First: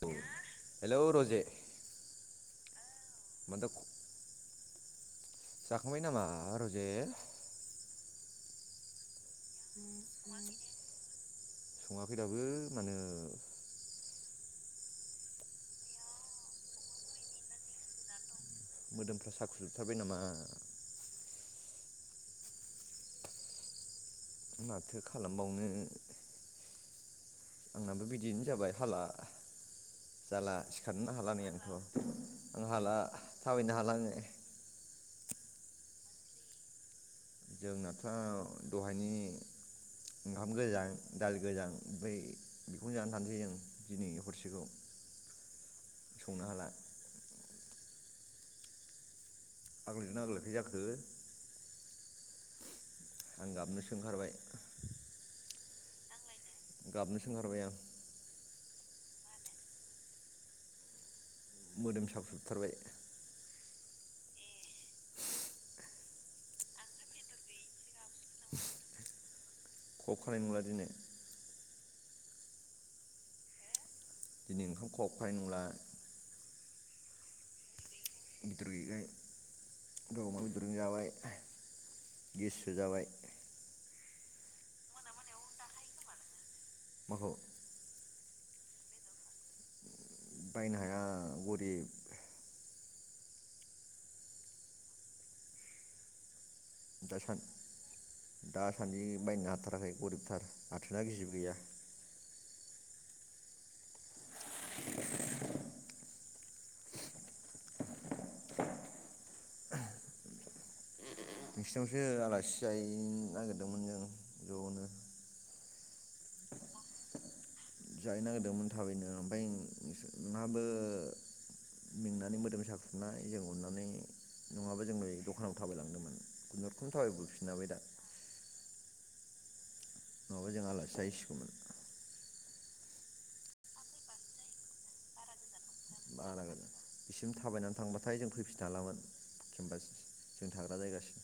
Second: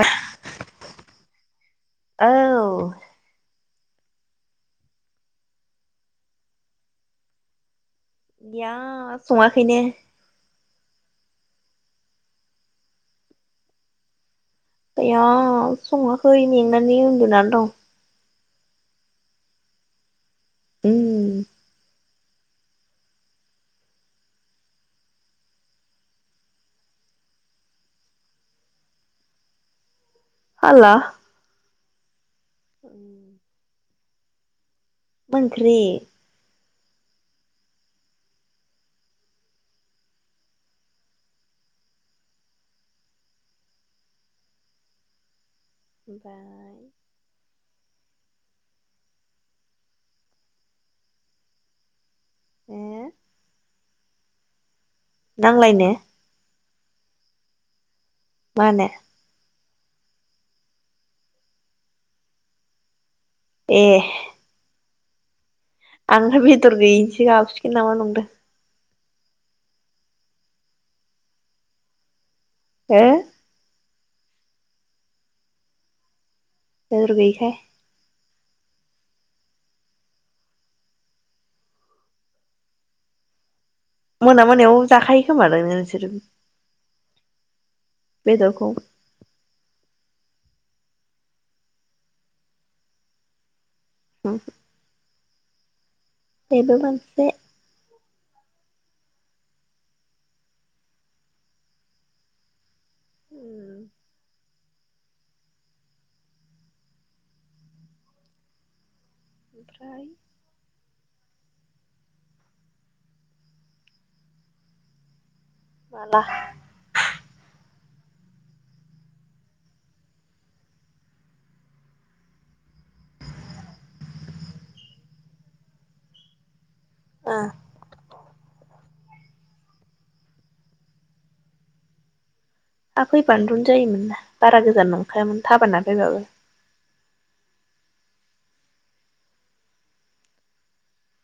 औ हेलौ रजे [inaudible] औ माथो जाखांबाय नामा रजे? या सङाखैनो सङाखै दाबो मानो? गैया सङाखै मेंनानै उन्दुनानै दं। मोदोमफ्रा साखुजोबथारबाय नामा? उम [inaudible] माथो खालामबावनो आंनाबो बिदिनो जाबाय हाला जाला हाला सिखारनोनो हाला नै आंनाथ' आं हाला थाबायनो हालां। [unintelligible] मा ओंख्रि? जोंनाथ' दहायनि ओंखाम गोजां दालि गोजां ओमफ्राय बेखौनो जानानै थानोसै जों दिनै हरसेखौ। संनो हाला [unintelligible] आगलायदोंना आगलायाखै जाखो? हो आं गाबनो ओंखारबाय? नांलायनो? गाबनोसो ओंखारबाय आं। मानो? मोदोम साख्रुबजोबथारबाय। ए आंलाय बेदर गैयिनिसो गाबसिगोन नामा नंदों। [inaudible] [inaudible] अबहाय नुआ नोङो? हे दिनै ओंखाम खहाबखानाय नंला। खबर गोयिखाय बेदर गोयैखाय दहाय अमा बेदरजों जाबाय गेससो जाबाय। मोना मोनायाव जाखायो खोमादां नोंसोर? माखौ? बेदरखौ। बायनो हाया गरिब। औ। बेबो मोनसे। दासान दासान्दि बायनो हाथाराखै गरिबथार आथोना गिजिबो गैया। उम। ओमफ्राय नोंसिनावसो आलासि जाहैनो नागिरदोंमोन जों ज'नो। माला जाहै नागिरदोंमोन थाबैनो ओफफ्राय नोंहाबो मेंनानै मोदोम साख्रुबनाय जों अननानै नङाबो जों बे दखानाव थाबायलांदोंमोन नों ओ थाबायबोफिननांबाय दा। नङाबा जों आलासि जाहैसिगौमोन। आ फैबानोथ जायोमोनना बारा गोजान नंखायामोन। थाबायना फैबाबो। बारागोन बिसिम थाबायनानै थांबाथाय जों फैफिननो हालामोन केम्पास जों थाग्रा जायगासिम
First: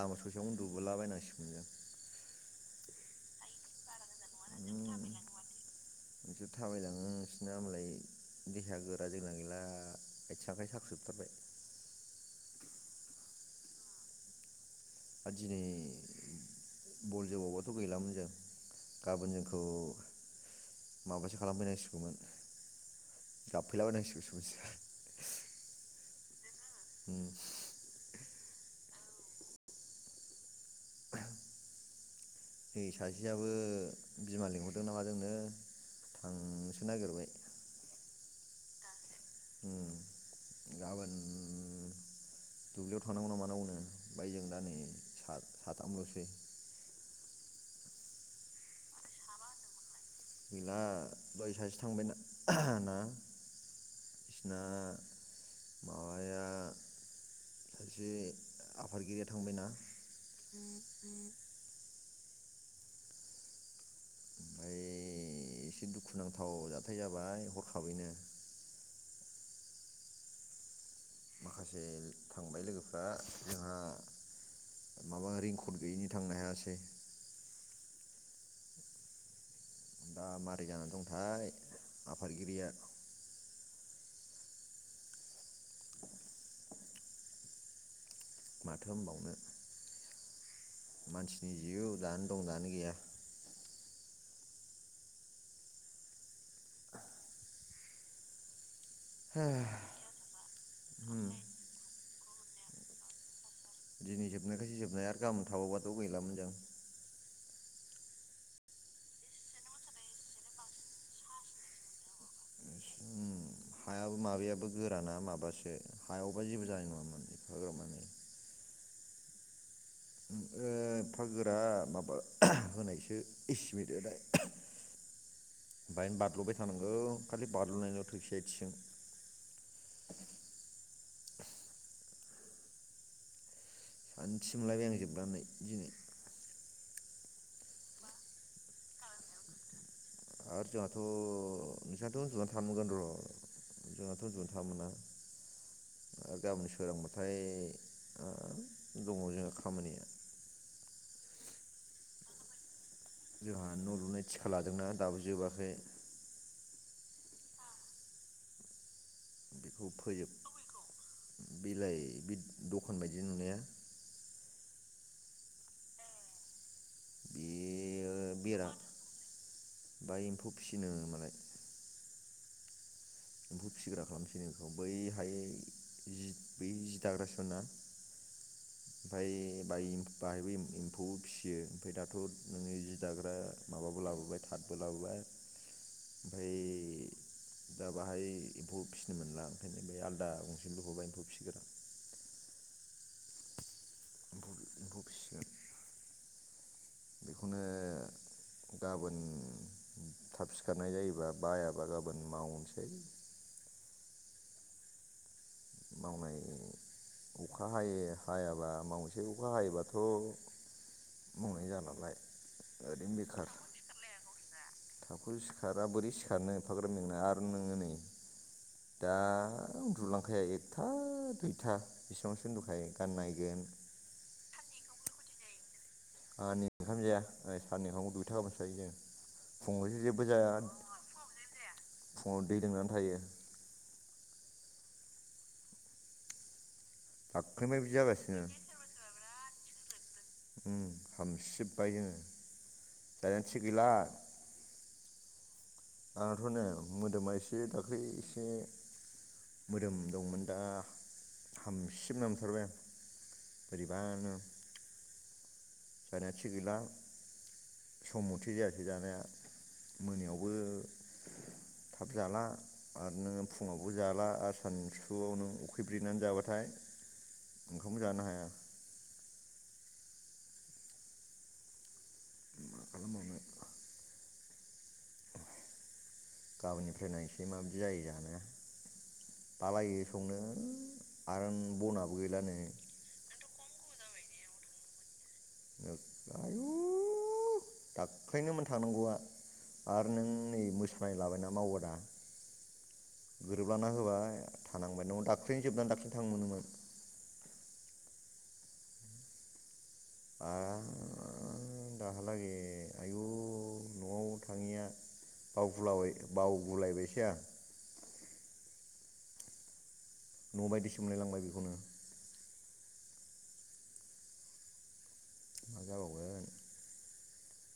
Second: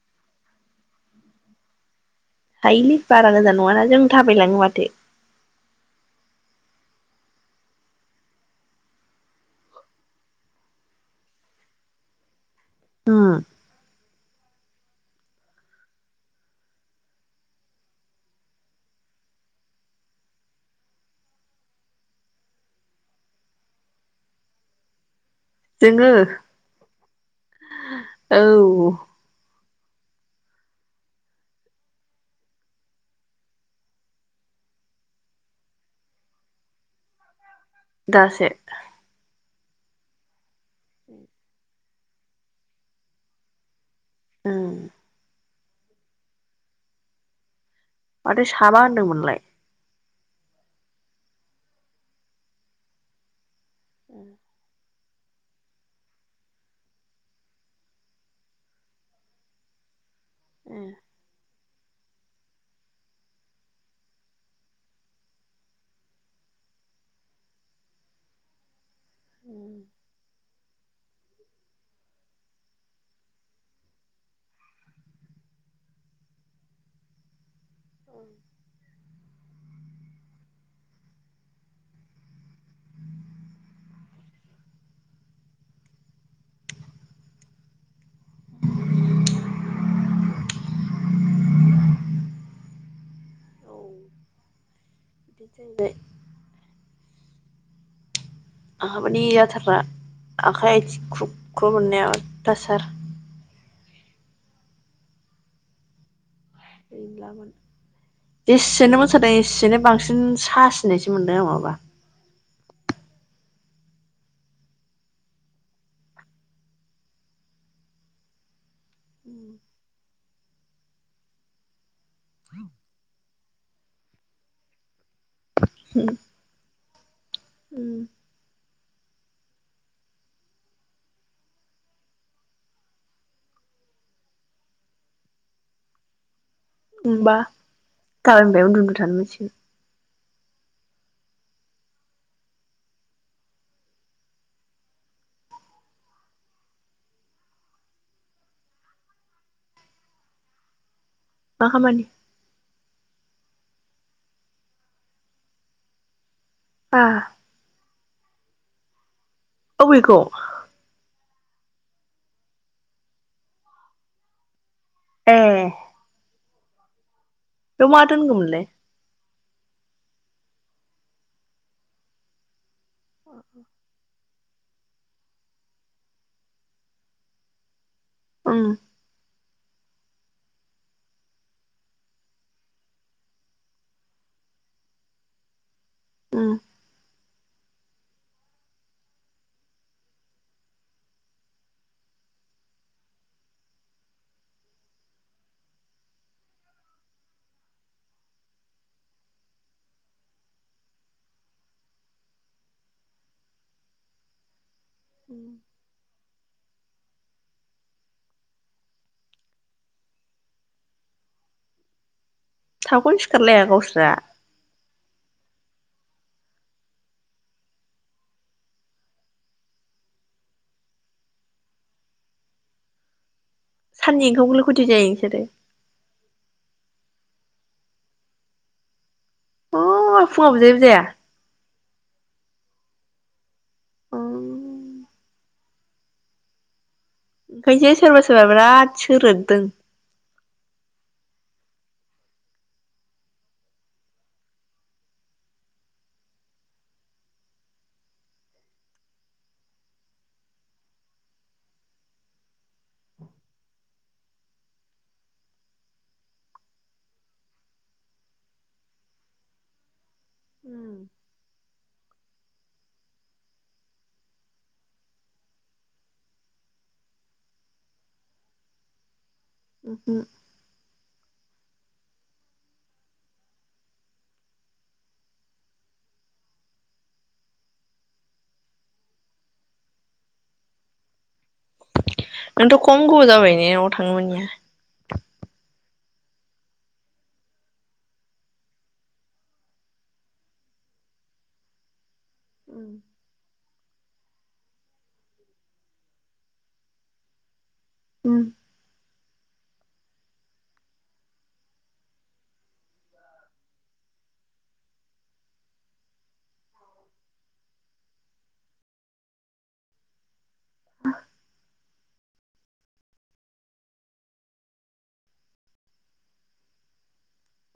लामा ससेयाव उन्दुबोलाबायनांसिगोन जों। हायोलै बारा गोजान नङाना जों थाबायलाङो माथो। जों नोंसोर थाबायलाङो नोंसोरना हबालाय देहाया गोरा जोंना गैला आथिं आखाइ साखोबथारबाय। उम आरो दिनै बल जोबावबाथ' गैलामोन जों गाबोन जोंखौ माबासो खालामफैनांसिगौमोन गाबफैलाबायनांसिगौ नोंसोर जोङो औ। नै सासेयाबो बिमा लिंहरदों ना मादोंनो थांनोसो नागिरबाय। दासो उम उम दुब्लियाव थांनांगौ ना मानांगोनो। ओमफ्राय जों दा उम नै सार साथाम लसै माथो साबा होनदोंमोनलाय। गैला दहय सासे थांबाय ना बिसिना माबाया सासे आफादगिरिया थांबायना- ए ओमफ्राय एसे दुखुुनांथाव जाथाय जाबाय हरखाबैनो। उम माखासे थांबाय लोगोफ्रा जोंहा माबा रिंकड गैयैनि थांनो हायासै। उम दा मारै जानानै दंथाय आफादगिरिया माथो होनबावनो मानसिनि जिउ दानो दं दानो गैया [inaudible] [inaudible] जाथारग्रा गैया आखाइ आथिं ख्रुब ख्रुब मोननाया दसार दिनै जोबनायखायसो जोबनाय आरो गामोन थाबावनायबाथ' गैलामोन जों। गैलामोन जेसेनो मोनसदों एसेनो बांसिन सासिननायसो मोनदों आं माबा हायाबो माबायाबो गोराना माबासो हायावबा जेबो जानाय नङामोन एफाग्राबनानै- एफा गोरा माबा होनायसो इसिमेदो दाय [unintelligible] थानांगौ खालि बारलनाय थोबसे- [inaudible] थिनलाय नांलायजोब नांगौ जोंनान होमबा गामियावनो उन्दु उन्दु थानो मोनसिगोन। आरो जोंहाथ' नोंसहथ' उन्दुनानै थानो मोनगोन र' जोंहाथ' उन्दुनानै थानो मोना आरो गाबोन सोरांबाथाय दङ जोंहा खामानिया मा खामानि? जोंहा न' लुनाय थिखा लादोंना दाबो जोबाखै। एह बेखौ फोयो। बिलाइ बे दखान बायदि नुनाया- ए बेयाव मा बेयो दोनगौमोन लाय? बेरा बा एम्फौ फिसिनो मालाय- एम्फौ फिसिग्रा खालामसै नों बेखौ बैहाय जि बै जि दाग्राासा। उम भाय ब बाहायबो एम्फौ फिसियो ओमफफ्राय दाथ' नोङो जि दाग्रा माबाबो लाबोबाय थाथबो लाबोबाय। बाय दा बाहाय एम्फौ फिसिनो मोनला ओंखायनो बे आलादा गंसे [unintelligible] एम्फौ फिसिगोन आं एम्फौ फिसिगोन बेखौनो गाबोन थाब सिखारनाय जायोबा बायाबा गाबोन मावनोसै उम मावनाय अखा हायो हायाबा मावसेै अखा हायोबाथ' मावनाय जा नालाय- ओरैनो थाखौनो सिखारलाया गावसोर हु सिखारा बोरै सिखारनो एफाग्राब मेंना आरो नोङो नै दा उन्दुलांखाया एकथा दुइथा बेसिबांसो उन्दुखायो गान नायगोन साननै ओंखामखौलाय खैथायाव जायो नोंसोरो आंनि ओंखाम जाया साननि ओंखामनो दुइथा गाहामावसो जायो जोंङ फुङाव अ जेबो फुङाव जाया बुजायो बुजाया फुंङाव दै लोंनानै थायो उम दाख्लैनिफ्राय बिदि ओंखायसो सोरबा जागासिनो सोरबा बिराद सोरोद दों हामसिबबाय जोङो दाया थिग गैला आंहाथ' ने मोदोमा एसे दाख्लै एसे मोदोम दंमोन दा हामसिब नांथारबाय बोरैबानो जानाया थिग गैला सम मथे जायासै जानाया मोनायावबो थाब जाला आरो नोङो फुङावबो जाला आरो सानसुआव नों उखैब्रेनानै जाबाथाय ओंखामबो जानो हाया उम मा आल मावना गाबोननिफ्राय नायसै माबायदि जायो जानोा बालायो संनो आरो बना नोंथ' खम गोबाव जाबाय ने थांमोननिया आयु दाख्लैनोमोन थांनांगौआ आरो नों नै मोसानाय लाबायना माव उम [unintelligible] उम आ दाहालागै आयु न'आव थाङिया बावुलाबाय बावगुलायबायसो आं न' बायदिसो मोनलायलांबाय बेखौनो मा जाबावगोन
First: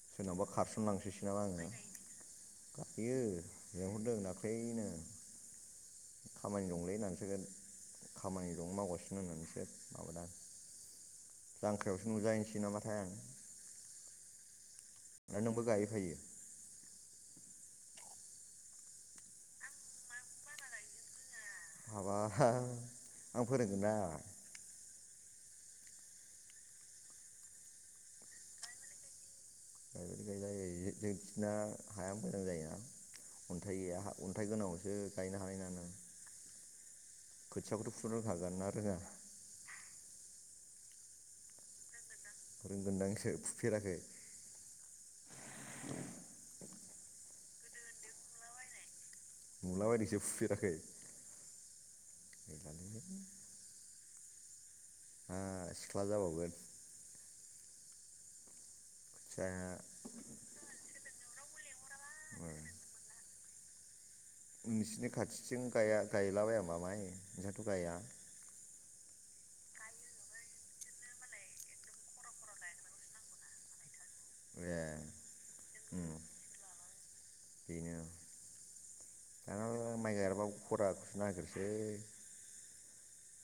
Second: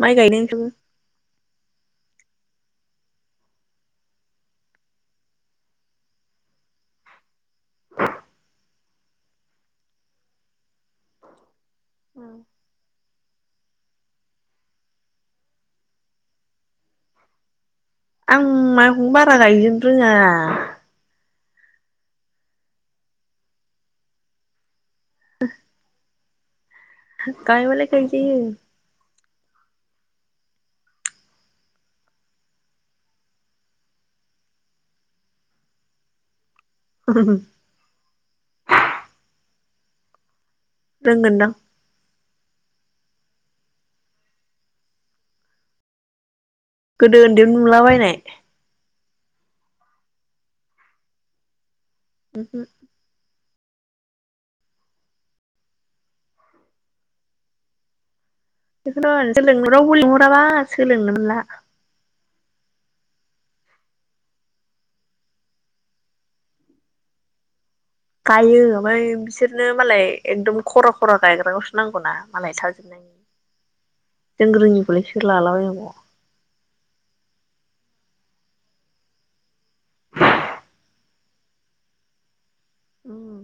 माइ गायदों सोरनावबा नोंसोरबो खारसन लांसैसो नामा आङो गायो लिहरदों दाख्लैनो खामानि दंलै होननासो खामानि दं मावगासिनो होननासो माबादों आं जांख्रायावसो नुजाहैसै नामाथाय आं आरो नोंबो गायहै फायो आं माइखौनो बारा गायजोबनो रोङा माबा आं फोरोंगोनना [unintelligible] गायबालाय गायजायो [inaudible] खोथियाखौथ' फुनो रोंखागोन ना रोङा रोंगोन दां रोंगोनदांसो फुफेराखै गोदो उन्दैयाव नुलाबायनाय नुलाबायदोंसो फुफेराखै उमहो गैलालै मा सिख्ला जाबावगोन बेखौथ' नोंसोर लें खोथियाया रावबो लिंहराबा सोलोंनो मोनला ओ [unintelligible] गायो ओमफ्राय बिसोरनो मालाय एकदम खरा खरा गायग्राखौसो नांगौना मालाय थाबजोबनायनि जों ए रोङिखौलाय सोर लालाबायनांग उम [unintelligible] उम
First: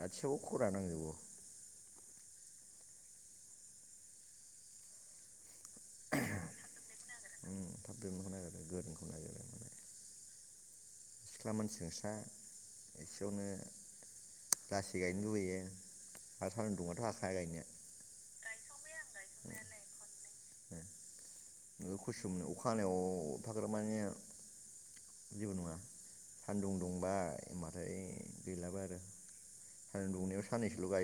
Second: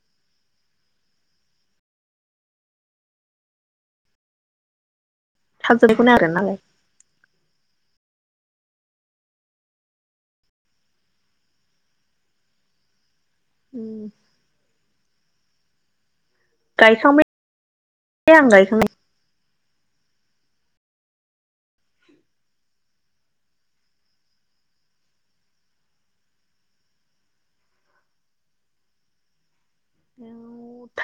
गाथसिबावबो खरा नांजोबगौ [inaudible] [inaudible] सिख्ला मानसि नोंसा उम [unintelligible] आरो सान्दुं दुंबाथ' हाखाया गायखांबाय गायनो आं गायखांनाय [inaudible] [inaudible] साननैसोल' गायोबाथाय महरानो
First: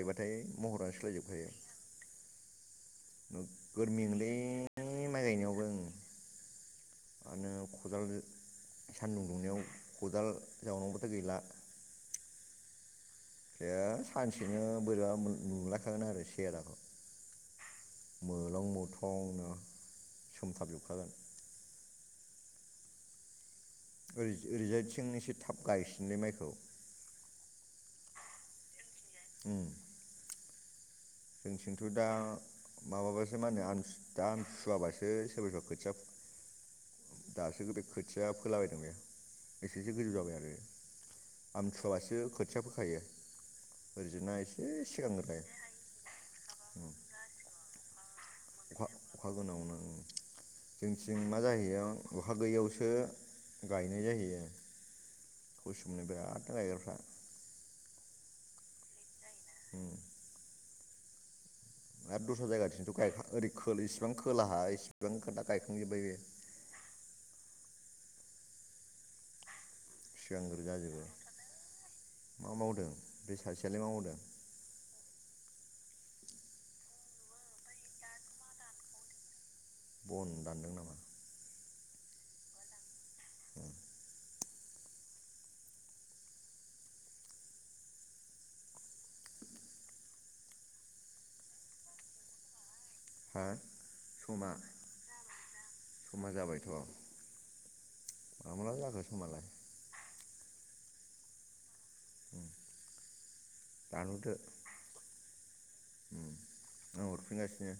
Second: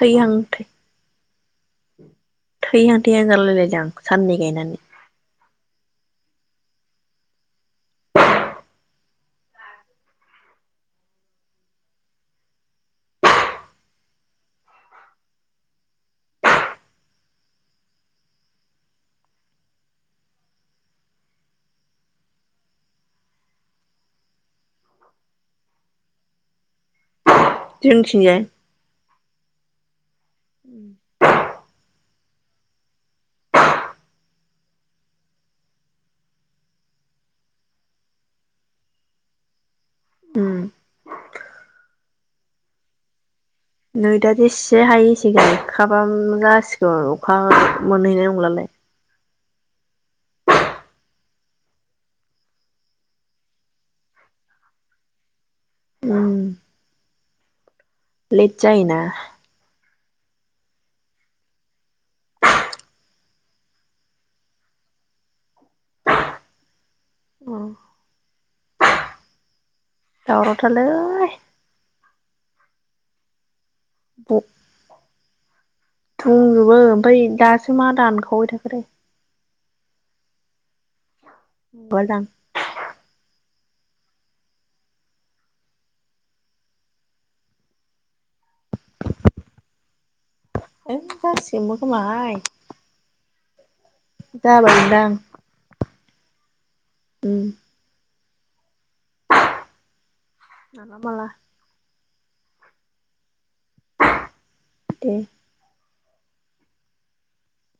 थैहां थैहां थैहां जालायलायदों आं नोगोद मेङोलै साननै गायनानै माइ गायनायावबो ओं आरो खदाल सानदुं दुंनायाव खदाल जावनांगौबथ' गैला ऐ सानसेनो बोरबा नुलायखागोन आरो सेेराखौ मोलं मोथंनो सोमथाबजोबखागोन ओरैजायथिं एसे थाब गायसिनलै माइखौ जोंनिथिंजाय उम उम जोंथिंथ' दा माबाबासो मा होनो आम दा आमथुवाबासो सोरबा सोरबा खोथिया दासो बे खोथिया फोलाबायदों बे एसेसो गोजौ जाबाय आरो आमथुवाबासो खोथिया फोखायो नै दा ओरैजायना एसे इसे हायो इसे सिगांनिफ्राय गायखाबा जासिगोन अखा मोनहैनाय [unintelligible] अखा अखा गोनां न जोंथिं मा जाहैयो अखा गैयियावसो गायनाय जाहैयो कौसुमनि बिराद राइगारफ्रा लेथ जायोना उम आरो दस्रा जायगाथिंथ' गाय ओरै इसिबां खोलाहा इसिबां खोनथा गायखांजोब्बाय बे सिगांग्रो जाजोबो दावरावथारलै मा मावदों बे सासे बेलाय मा मावदों दंजोबो ओमफ्राय दासो मा दानखावबाय थाखोथाय बन दानदों नामा गदां आयौ गारसिगोनबो खोमाहाय हा समा जाबाय दा समा जाबायथ' उम मामला जाखो समालाय? माला माला दानहरदो। दे उम आं हरफिनगासिनो